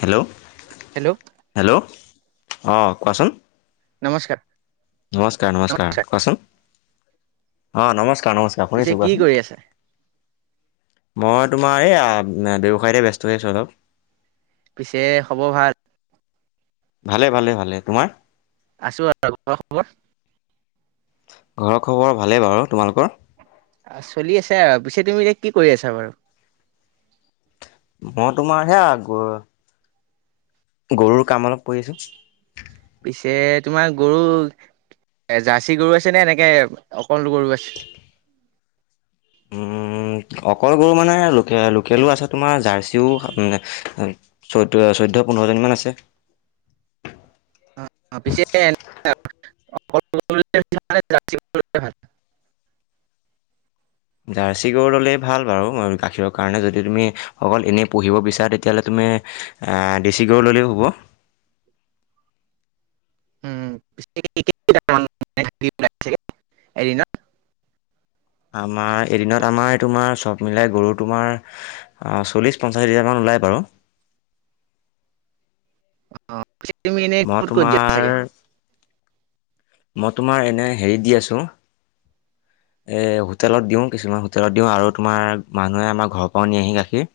Hello, hello hello. অ', কোৱাচোন। নমস্কাৰ। নমস্কাৰ, নমস্কাৰ, কোৱাচোন অ', নমস্কাৰ। অ', নমস্কাৰ, পিছে শুনিছোঁ, কি কোৱাচোন। কৰি আছা মই তোমাৰ এই ব্যৱসায়তে অলপ ব্যস্ত হৈ আছোঁ। পিছে, খবৰ ভাল? ভালে, ভালে, ভালে তোমাৰ? আছো আৰু। ঘৰৰ খবৰ ভালেই বাৰু, তোমালোকৰ? আহ, চলি আছে, আৰু পিছে তুমি এতিয়া কি কৰি আছা বাৰু? মই তোমাৰ সেয়া আকৌ। গৰুৰ কাম অলপ কৰি আছোঁ। পিছে তোমাৰ গৰু? এ জাৰ্চি গৰু আছে নে, এনেকে অকল গৰু আছে? [inaudible] উম, অকল গৰু মানে, লোক-লোকেলো আছে তোমাৰ জাৰ্চিও পোন্ধৰজনীমান আছে। [unintelligible] পিছে [unintelligible] জাৰ্চি গৰু ল'লেই ভাল বাৰু, গাখীৰৰ কাৰণে যদি তুমি অকল এনেই পঢ়িব বিচাৰা তেতিয়াহ'লে তুমি ডেশি গৰু ল'লেও হ'ব [inaudible] এদিনত আমাৰ এদিনত আমাৰ তোমাৰ চব মিলাই গৰু তোমাৰ চল্লিশ পঞ্চাশ হিজাৰ মান ওলাই বাৰু আহ তুমি এনেই মই কত কৰি দিয়া তোমাৰ চাগে মই তোমাৰ এনে হেৰি দি আছো [inaudible] এই হোটেলত দিওঁ কিছুমান হোটেলত দিওঁ আৰু তোমাৰ মানুহে আমাৰ ঘৰৰ পৰাও নি আহি গাখীৰ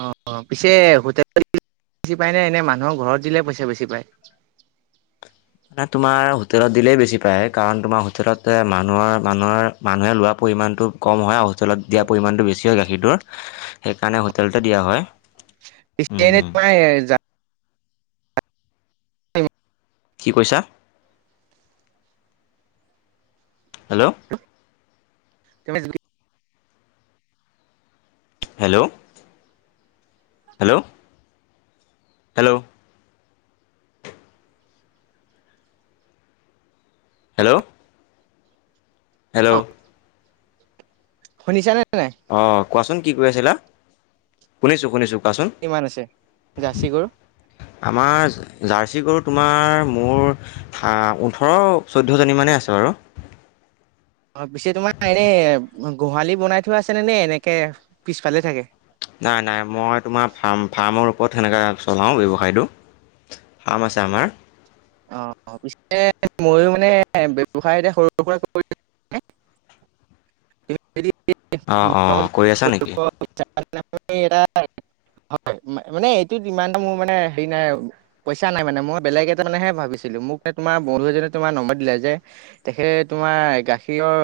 অ পিছে হোটেল বেছি পায়নে এনে মানুহৰ ঘৰত দিলে পইচা বেছি পায় ন তোমাৰ হোটেলত দিলেই বেছি পায় কাৰণ তোমাৰ হোটেলত মানুহৰ মানুহৰ মানুহে লোৱা পৰিমাণ হটো কম হয় আৰু হোটেলত দিয়া পৰিমাণটো বেছি হয় গাখীৰটোৰ, সেইকাৰণে হোটেলতে দিয়া হয়। পি উম এনে উম তোমাই য কি কৈছা? হেল্ল' তমি hello hello hello hello hello শুনিছা নে অ কোৱাচোন কি কৈ আছিলা শুনিছো শুনিছো কোৱাচোন কিমান আছে জাৰ্চি গৰু আমাৰ জাৰ্চি গৰু তোমাৰ মোৰ ওঠৰ চৈধ্যজনীমানেই আছে বাৰু [unintelligible] অ পিছে তোমাৰ এনে গোহালি বনাই থোৱা আছেনেে নে এনেকে পিছফালে থাকে নাই নাই মই তোমাৰ ফ্ম ফাৰ্মৰ ওৰত সেনেকৈ চলাওঁ ব্যৱসায়টো ফাৰ্ম আছে আমাৰ অ' পি ময়ো মানে ব্য্ৱসায় এতিয়া সৰু সুৰা কৰি [inaudible] অ' অ' কৰি আছা নেকি? [inaudible] হয় মানে এইটোত ইমান এটা মোৰ মানে হেৰি নাই পইচা নাই মানে মই বেলেগ এ মানেহে ভাবিছিলো মোক তোমাৰ বন্ধু এজনে তোমাৰ নম্বৰ দিলে যে তেখে তোমাৰ গাখীৰৰ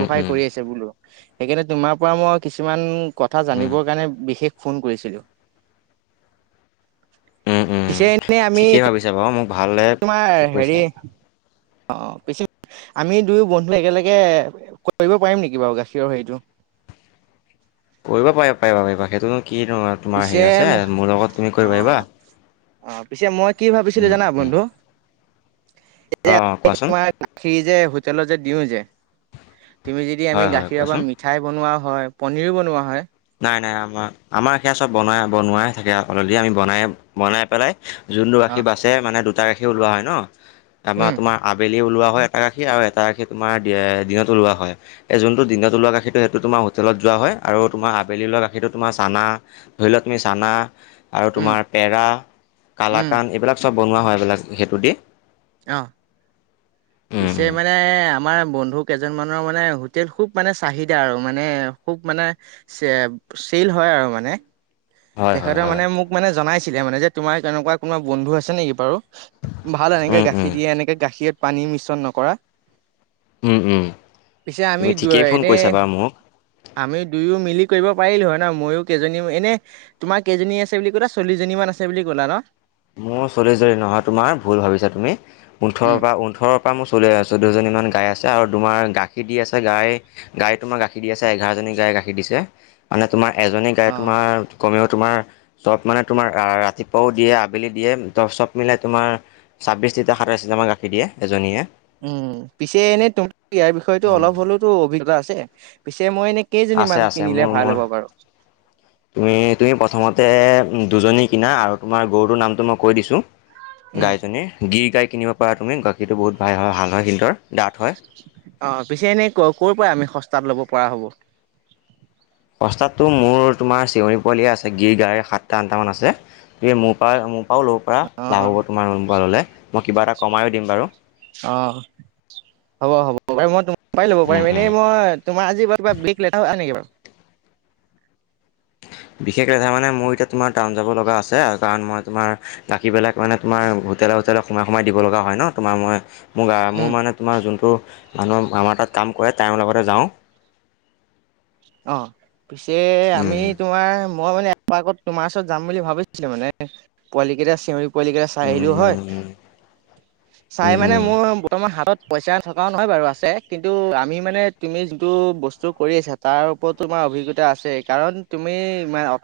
উম উম কৰি আছে বোলো, সেইকাৰণে তোমাৰ পৰা মই কিছুমান ক জান উম কাৰণে বিশেষ ফোন কৰিছিলো। উম উম পিছে এনে আমি ঠিকেই এতি ভাবিছা বাৰু মোক ভালে তোমাৰ হেৰি কৈছা অ' পিছ আমি দুয়ো বন্ধু একেলগে কৰিব পাৰিম নেকি বাৰু গাখীৰৰ হেৰিটো [inaudible] কৰিব পাৰিবা পাৰিবা পাৰিবা সেইটোনো কি তোমাৰ পিছে হেৰি আছে মোৰ লগত তুমি অ কৰিব পাৰিবা। অ' পিছে মই কি ভাবিছিলো উম জানা উম বন্ধু? যে অঁ অঁ কোৱাচোন তোমাৰ গাখীৰ যে হোটেলত যে দিওঁ যে তুমি যদি হয় আমি হয় গাখীৰৰ কোৱাচোন পৰা মিঠাই বনোৱা হয় পনীৰো বনোৱা হয়। নাই নাই আমাৰ আমাৰ সেয়া চব বনাই বনোৱাই থাকে অলৰেড আমি বনাই বনাই পেলাই যোনটো অ গাখীৰ বাচে মানে দুটা গাখী ওলোৱা হয় ন, তাৰপ উম তোমাৰ আবেগ ওলোৱা হয় এটা গাখী আৰু এটা গাখ তোমাৰ দিনত ওলোৱা হয় এই যোনটো দিনত ষতটো সেইটো তোমাৰ হোষ্টেলত যোৱা হয় আৰু তোমাৰ আবেলি লোৱা গাখীৰো তোমাৰ চানা ধৰি লোৱা তুমি চানা আৰু উম তোমাৰ পেৰা উম কালাকান এইবিলাক চব বনোৱা হয় এইবিলাক সেইটোদি। আহ। পিছে উম মানে আমাৰ বন্ধু কেইজন মানৰ মানে হোটেল খুব মানে চাহিদা আৰু মানে খুব মানে চ চেইল হয় আৰু মানে। হয় হয় তেখেতে হয় মানে মোক মানে জনাইছিলে মানে যে তোমাৰ কেনেকুৱা কোনবা বন্ধু আছে নেকি বাৰু? ভাল এনেকে উম উম গাখীৰ দিয়ে এনেকে গাখীৰত পানী মিশ্ৰণ নকৰা। উম উম পিছে আমি তুমি দু ঠিকেই ফোন এনেই কৰিছা বাৰু মোক আমি দুয়ো মিলি কৰিব পাৰিলো হয় ন ময়ো কেইজনী এনে তোমাৰ কেইজনী আছে বুলি ক'লা চল্লিশ জনী মান আছে বুলি ক'লা ন? মোৰ চল্িজনী নহয় তোমাৰ ভুল ভাবিছা তুমি ওঠৰৰ উম পৰা ওঠৰ পৰা মই চলিছ চধ্শ জনী ইমান গাই আছে আৰু তোমাৰ গাখীৰ দি আছে গাই, গাই তোমাৰ গাখীৰ দি আছে এঘাৰজনী গায়ে গাখীৰ দিছে মানে তোমাৰ এজনী গাই তোমাৰ কমেও তোমাৰ চব মানে তোমাৰ ৰাতিপুৱাও দিয়ে আবেলি দিয়ে ত চব মিলাই তোমাৰ ছাব্বিছ লিটাৰ সাতাইছ লিটাৰামাৰ গাখীৰ দিয়ে এজনীয়ে। উম, পিছে এনে তোম ইয়াৰ বিষয়েতো অলপ হলেওতো অভিজ্ঞতা আছে পিছে মই এনে কেইজনী আছে মান আছে কিনিলে মোৰ ভাল মোৰ হ'ব বাৰু? তুমি তুমি প্ৰথমতে দুজনী কিনা আৰু তোমাৰ গৰুটোৰ নামটো মই কৈ দিছো উম গাইজনীৰ গিৰ গাই কিনিব পাৰা তুমি গাখীৰটো বহুত ভাল হাল হয় সিন্দৰ ডাঠ হয়। অ', পিছে এনেই ক ক'ৰ পৰা আমি সস্তাত ল'ব পৰা হ'ব? ৰাস্তাতটো মোৰ তোমাৰ চিউৰী পোৱালি আছে গিৰ গা় সাতটা আঠটামান আছে গ মোৰ পৰা মোৰ পাৰ ল'ব পৰা অ লাভ হ'ব তোমাৰ লোনাললৈ মই কিবা এটা কমাইয়ো দিম বাৰু। অ'। হ'ব হ'ব পাৰি মই তোম পৰাই লব উম পিম উম এনেই মই তোমাৰ আজি বাৰ কিবা বিক লেটা হ নেকি বাৰু? [inaudible] বিশেষ ৰেধা মানে মোৰ এতিয়া তোমাৰ টাউন যাব লগা আছে কাৰণ মই তোমাৰ বাকী বিলাক মানে তোমাৰ হোটেল তপিয়াললে সোমাই সোমাইিব লগা হয় ন তোমাৰ মই মোৰ উম মোৰ মানে তোমাৰ যোনটো মানুহে আমাৰ তাত কাম কৰে টাইমৰ লগতে যাওঁ। অ', পিছে আমি উম তোমাৰ মই মানে এাৰ্গত তোমাৰ ওচৰত যাম বুলি ভাবিছিলো মানে পোৱাল কেইটা চিঞৰি োৱ চাই আহিলো হয়, উম চাই উম মানে মোৰ বৰ্তমান হাতত পইচা নথকাও নহয় বাৰু আছে কিন্তু আমি মানে তুমি যোনটো বস্তু কৰি আছা তাৰ ওপৰতো তোমাৰ অভিজ্ঞতা আছে কাৰণ তুমি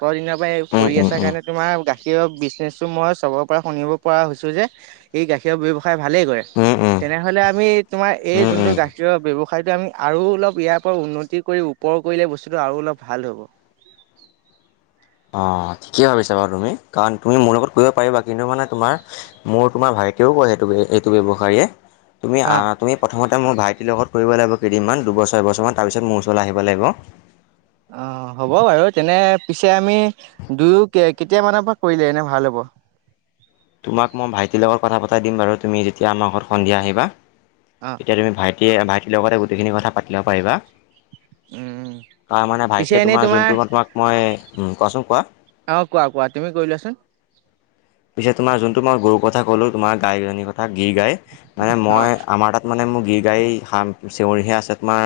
প দিনৰ পৰা উম উম উম কৰি উম উম উম আছাৰ কাৰণে তোমাৰ গা সেই বিশ্নে মই চবৰ পৰা শুনিব পৰা হৈছো যে এই গাখীৰ ব্যৱ ভালে কৰিলা, উম উম তেনেহলে আমি তোমাৰ এই উম যোনটো উম গাখীৰৰ ব্যব ঠাইটো আমি আৰু অলপ ইয়াৰ পৰা উন্নতি কৰি ওপৰ কৰিলে বস্তুটো আৰু অলপ ভাল হ'ব। অ' ঠিকেই ভাবিছা বাৰু তুমি কাৰণ তুমি মোৰ লগত কৰিব পাৰিবা কিন্তু মানে তোমাৰ মোৰ তোমাৰ ভাইেকেও ত [unintelligible] এ মোৰ অ'। ভাইটিৰ লগত কৰিব লাগিব কেইদিনমান দুবছৰবছৰমান তাৰ পিছত মোৰ ওচৰলৈ আহিব লাগিব। অ' হ'ব বাৰু তেনে পিছে আমি দুয়ো কেতিয়ামানৰ পৰা কৰিলে এনে ভাল হ'ব? [inaudible] তোমাক মই ভাইটিৰ লগত কথা পতাই দিম বাৰু তুমি যেতিয়া আমাৰ ঘৰত সন্ধিয়া আহিবা। অ' তেতিয়া তুমি ভাইটিয়ে ভাইটিৰ লগতে গোটেইখিনি কথা পাতিব পাৰিবা। উম ত মানে পিছে ভাইকে এনেই তোমাৰ যোনটো মই তোমাক মই উ, কোৱাচোন কোৱা। অ', কোৱা কোৱা তুমি কৈলোবাচোন। পিছেত তোমাৰ যোনটো মই গৰুৰ কথা কলো তোমাৰ গাইজনীৰ কথা গি গাই মানে মই অ' আমাৰ তাত মানে ম গিৰ গাই়ী চেউৰিহে আছে তোমাৰ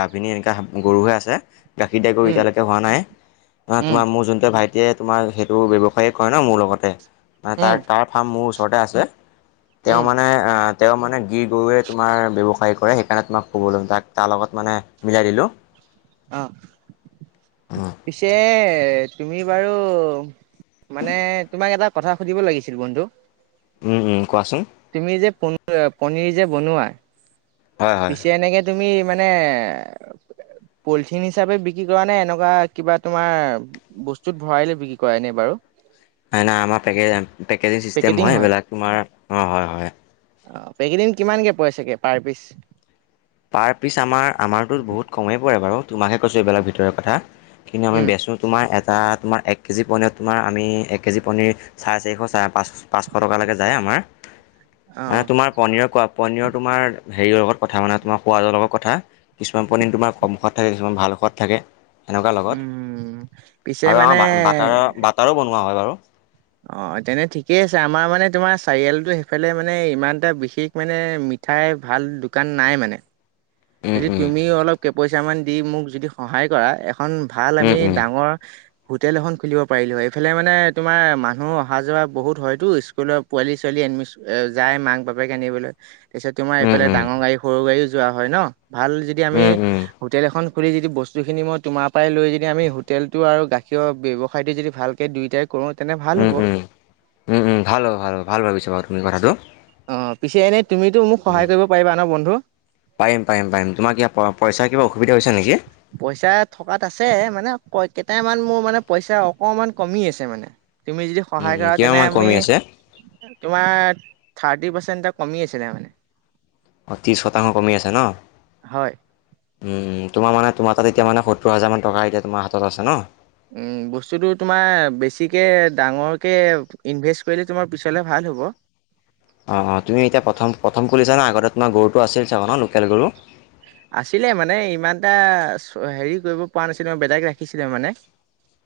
গাভিনী এনেকুৱা গৰুহে আছে গাখীৰ দাই গৰু উম এতিয়ালৈকে হোৱা নাই, নহ উম তোমাৰ মোৰ যোনটো ভাইট তেতিয়াই তোমাৰ সেইটো ব্যৱসায়েই কৰে ন মোৰ লগতে মানে উম তাৰ তাৰ ফাৰ্ম মোৰ ওচৰতে আছে। তেওঁ উম মানে আহ তেওঁ মানে গিৰ গৰুৱে তোমাৰ ব্যৱসায় কৰে সেইকাৰণে তোমাক কুব লম তাক তাৰ লগত মানে মিলাই দিলোঁ। অ' পিছে তুমি বাৰু, মানে তোমাক এটা কথা সুধিব লাগিছিল বন্ধু। উম উম কোৱাচোন। তুমি যে পনিৰ যে বনোৱা। হয় হয় পিছে এনেকে তুমি মানে পলিথিন হিচাপে বিক্ৰী কৰা নাই এনেকুৱা কিবা তোমাৰ বস্তুত ভৰাই লৈ বিক্ৰী কৰা এনে বাৰু। হয় নাই আমাৰেে পেকেজিং চিষ্টেম হয় এইবিলাক তোমাৰ, অ' হয় হয়। অ' পেকিজিং কিমানকে পৰে পিছে পাৰ পিচ? পাৰ তোমাকে কৈছোঁ এইবিলাক ভিতৰুৱা কথা কিন্তু আমি উম বেচোঁ তোমাৰ তা তোমাৰ এক কেজি পনীৰ তোমাৰ আমি এক কেজি পনীৰ চাৰে চাৰিশ চ পাঁচ পাঁচশ টকালৈকে যায়। আমাৰ অ তোমাৰ পনিৰ কোৱা পনীৰৰ তোমাৰ হেৰিৰ লগত কথা মানে তোমাৰ সোৱাদৰ লগত কথা কিছুমান পনীৰ তোমাৰ কম সোৱদ থাকে কিছুমান ভাল সোৱদ থাকে। তেনেকুৱা লগত, উম পিছে আৰু মানে আমাৰ বাটাৰৰ বাটাৰো বনোৱা হয় বাৰু। অ' তেনে ঠিকেই আছে আমাৰ মানে তোমাৰ চাৰিআলটো সেইফালে মানে ইমান এটা বিশেষ মানে মিঠাই ভাল দোকান নাই মানে। উম যদি উম তুমিও অলপ কেপইচা মান দি মোক যদি সহায় কৰা এখন ভাল আমি উম ডাঙৰ হোটেল এখন খুলিব পাৰিলো এইফালে মানে তোমাৰ মানুহ অহা যোৱা বহুত হয়তো স্কুলৰ পোৱালি ছোৱালী যায় মাক বাপেক আনিবলৈ। তাৰপিছত তোমাৰ উম এইফালে উম ডাঙৰ গাড়ী সৰু গাড়ীও যোৱা হয় ন, ভাল যদি আমি উম উম উম হোটেল এখন খুলি যদি বস্তুখিনি মই তোমাৰ পৰাই লৈ যদি আমি হোটেলটো আৰু গাখীৰৰ ব্যৱসায়টো যদি ভালকৈ দুয়োটাই কৰোঁ তেনে ভাল উম হ'ব উম, উম উম ভাল হ'ব ভাল ভাল ভাবিছা বাৰু তুমি কথাটো। অ' পিছে এনেই তুমিতো মোক উম সহায় কৰিব পাৰিবা ন বন্ধু। পাৰিম পাৰিম পাৰিম তোমাৰ কিব পইচাৰ কিব অসুবিধা হৈছে নেকি? পইচা থকাত আছে মানে ক কেইটামান মোৰ মানে পইচা অকমান কমি আছে মানে। তুমি যদি সহায় উম, কৰা কিমান তেনে মান আমি, কমি আছে? তোমাৰ থাৰ্টি পাৰ্চেণ্ট এ কমি আছিলে মানে। অ' ত্ৰিছ শতাংশ কমি আছে ন? হয়। উম তোমাৰ মানে তোমাৰ তাত এতিয়া মানে সত্তৰ হাজাৰ মান টকা এতিয়া তোমাৰ হাতত আছে ন? উম বস্তুটো তোমাৰ বেছিকে ডাঙৰকে ইনভেষ্ট কৰিলে তোমাৰ পিছলে ভাল হ'ব। [inaudible] অ' অ' তুমি এতিয়া প্ৰথম প্ৰথম খুলিছানে আগতে তোমাৰ গৰুটো আছিল চাগে ন লোকেল গৰু? আছিলে মানে ইমান এটা হেৰি কৰিব পৰা নাছিলে মই বেলেগ ৰাখিছিলে মানে।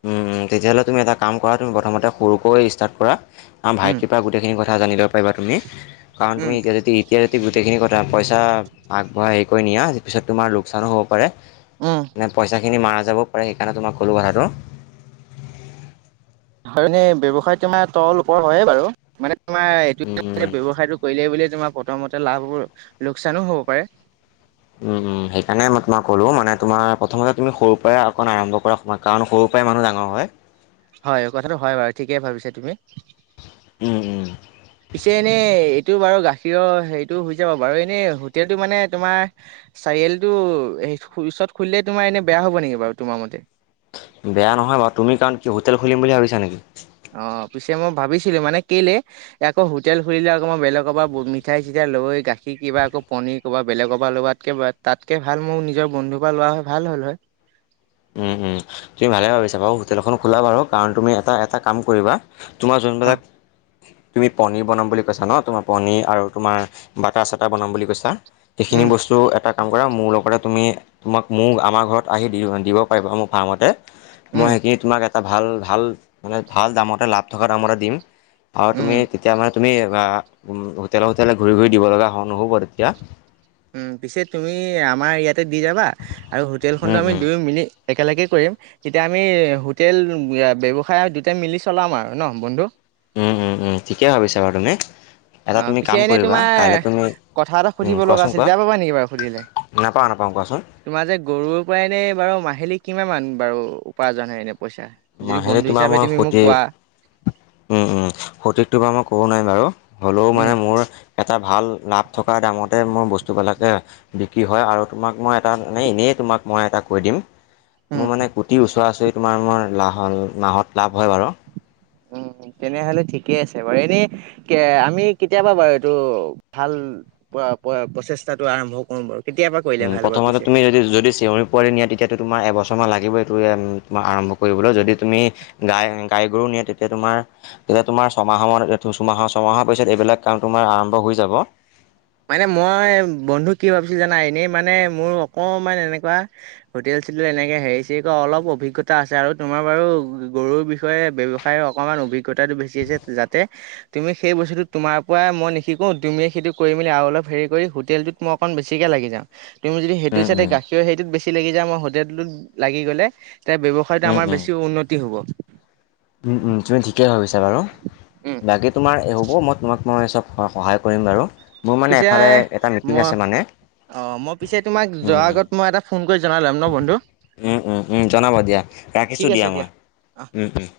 উম তেতিয়াহ'লে তুমি এটা কাম কৰা তুমি প্ৰথমতে সৰুকৈ ষ্টাৰ্ট কৰা উম ভাইটিৰ পৰা গোটেইখিনি কথা কথা জানিব লিব পাৰিবা তুমি কাৰণ উম তুমি এতিয়া যদি এতিয়া যদি গোটেইখিনি কথা পইচা আগবঢ়াই নিয়া পিছত তোমাৰ লোকচানো হ'ব পাৰে। উম পইচা খিনি মাৰা যাব সেই কাৰণে তোমাক কলো কথাটো। কাৰণে ব্যৱসায় তোমাৰ তল ওপক হয়ে বাৰু মানে তোমাৰ এইটো উম ব্যৱসায়টো কৰিলেই বুলি তোমাৰ প্ৰথমতে লাভৰ লোকচানো হ'ব পাৰে। উম উম সেইকাৰণে মই তোমাক কলো মানে তোমাৰ প্ৰথমতে তুমি সৰুৰ পৰাই অকণ আৰম্ভ কৰা সময় কাৰণ সৰু পায়ে মানুহ ডাঙৰ হয়। হয় কথাটো হয় বাৰু ঠিকেই ভাবিছা তুমি। উম উম। পিছে এনেই এইটো বাৰু গাখীৰৰ হেৰিটো হৈ যাব বাৰু এনে হোটেলটো মানে তোমাৰ চাৰিআলটো ওচৰত খুলিলে তোমাৰ এনে বেয়া হব নেকি বাৰু তোমাৰ মতে? বেয়া নহয় বাৰু তুমি কাৰণ কি হোটেল খুলিম বুলি ভাবিছা নেকি? অ' পিছে মই ভাবিছিলো মানে কেলে আকৌ হোটেল খোলিলে আকৌ মই বেলেগৰ পৰা মিঠাই চিঠাই লৈ গাখীৰ কিবা আকৌ পনীৰ ক'ৰবা বেলেগৰ পৰা ল'ব তাতকে তাতকে ভাল মোৰ নিজৰ বন্ধুৰ পৰা লোৱা হয় ভাল। হয়। তুমি ভালে ভাবিছা বাৰু হোটেলখন খোলা বাৰু কাৰণ তুমি এটা এটা কাম কৰিবা। তোমাৰ অ যোনবিলাক তুমি পনীৰ বনাম বুলি কৈছা ন তোমাৰ পনীৰ আৰু তোমাৰ বাটাৰ চটা বনাম বুলি কৈছা। সেইখিনি উম বস্তু এটা কাম কৰা মোৰ লগতে তুমি তোমাক মোৰ আমাৰ ঘৰত আহি দিব। পাৰ মোৰ ফাৰ্মতে, মই উম সেইখিনি তোমাক এটা ভাল ভাল মানে ভাল দামতে লাভ থকা দামতে দিম আৰু উম তুমি তেতিয়া মানে তুমি হোটেললে হোটেলে ঘূৰি ঘূৰি দিব লগা হোৱা নহ'ব তেতিয়া। পিছে তুমি আমাৰ ইয়াতে দি যাবা আৰু উম হোটেলখনতো আমি উম দুই মিনিট একেলগে কৰিম তেতিয়া আমি হোটেল ব্যৱসায় দুটাই মিলি চলাম আৰু ন বন্ধু। উম উম উম ঠিকে ভাবিছা বাৰু তুমি, এটা অ' তুমি পিছে কাম এনেই কৰিবা তোমাৰ কাইলে তুমি কথা এটা উম সুধিব লগা কোৱাচোন আছিল কোৱা বেয়া পাবা নেকি বাৰু সুধিলে? নাপাওঁ নাপাওঁ কোৱাচোন তোমাৰ যে গৰুৰ পৰা এনেই বাৰু মাহিলী কিমান মান বাৰু উপাৰ্জন হয় এনে? পইচা? যদি মাহেলি বন্ধু তোমাৰ হিচাপে মই, তুমি মোক কোৱা সত সঠক তোমাৰ মই ক'ব নাই বাৰু। হ'লেও উম। মানে মোৰ এটা ভাল লাভ থকা দামতে মোৰ বস্তুবিলাকে বিক্ৰী হয় আৰু তোমাক মই াত মানে এনেই তোমাক মই এটা কৈ দিম, উম, মোৰ মানে গুটিৰ ওচৰা ওচৰি তোমাৰ মই লাহন মাহত লাভ হয় বাৰু। [inaudible] তেনেহলে ঠিকে আছে বাৰু এনেই কে আমি কেতিয়াবা বাৰু এইটো ভাল প্ৰচেষ্টাটো আৰম্ভ কৰোম বাৰু। কেতিয়াৰ পৰা কৰিলে উম ভাল হ'ব প্ৰথমতে পিছে? তুমি যদি চেঞৰ পোৱাল নিয়া তেতিয়াতো তোমাৰ এবছ মান লাগিব এইটোম আৰম্ভ কৰিবলৈ যদি তুমি গাই গাই গৰু নিয়ে তেতিয়া তোমাৰ তেতিয়া তোমাৰ ছমাহ ছমাহৰ ছমাহৰ পিছত এইবিলাক কাম তোমাৰ আৰম্ভ হৈ যাব। মানে মই বন্ধু কি ভাবিছো জানা এনেই মানে মোৰ অকমান এনেকুৱা হোটেল আছিলো এনেকে হেৰি চৰিক অলপ অভিজ্ঞতা আছে আৰু তোমাৰ বাৰু গৰুৰ বিষয়ে ব্যৱসায় অকণমান অভিজ্তাটো বেছি আছে, যাতে তুমি সেই বস্তুটো তোমাৰ পৰাই মই নিশিকো তুমি সেইটো কৰি মেলি আৰু অলপ হেৰি কৰি হোটেলটোত মই অকণ বেছিকে লাগি যা তুমি যদি সেইটো উম চা উম গাখিৰৰ হেইটোত বেছি লাগি যায়ই হোটেলত লাগি গ'লে তে ব্যৱসায়টো উম আমাৰ উম বেছি উন্নতি হ'ব। তুমি ঠিকেই ভাবিছা বাৰু, উম বাকী তোমাৰ হ'ব মই তোমাক মই চব সহায় কৰিম বাৰু। মোৰ মানে পিছে এফালে এটা মিটিং মই আছে মানে অ' মই পিছে তোমাক উম যোৱাৰ আগত মই এটা ফোন কৰি জনাল ল'ম ন বন্ধু। জনাব দিয়া ঠিক ৰাখিছোঁ আছে দিয়া অ মই।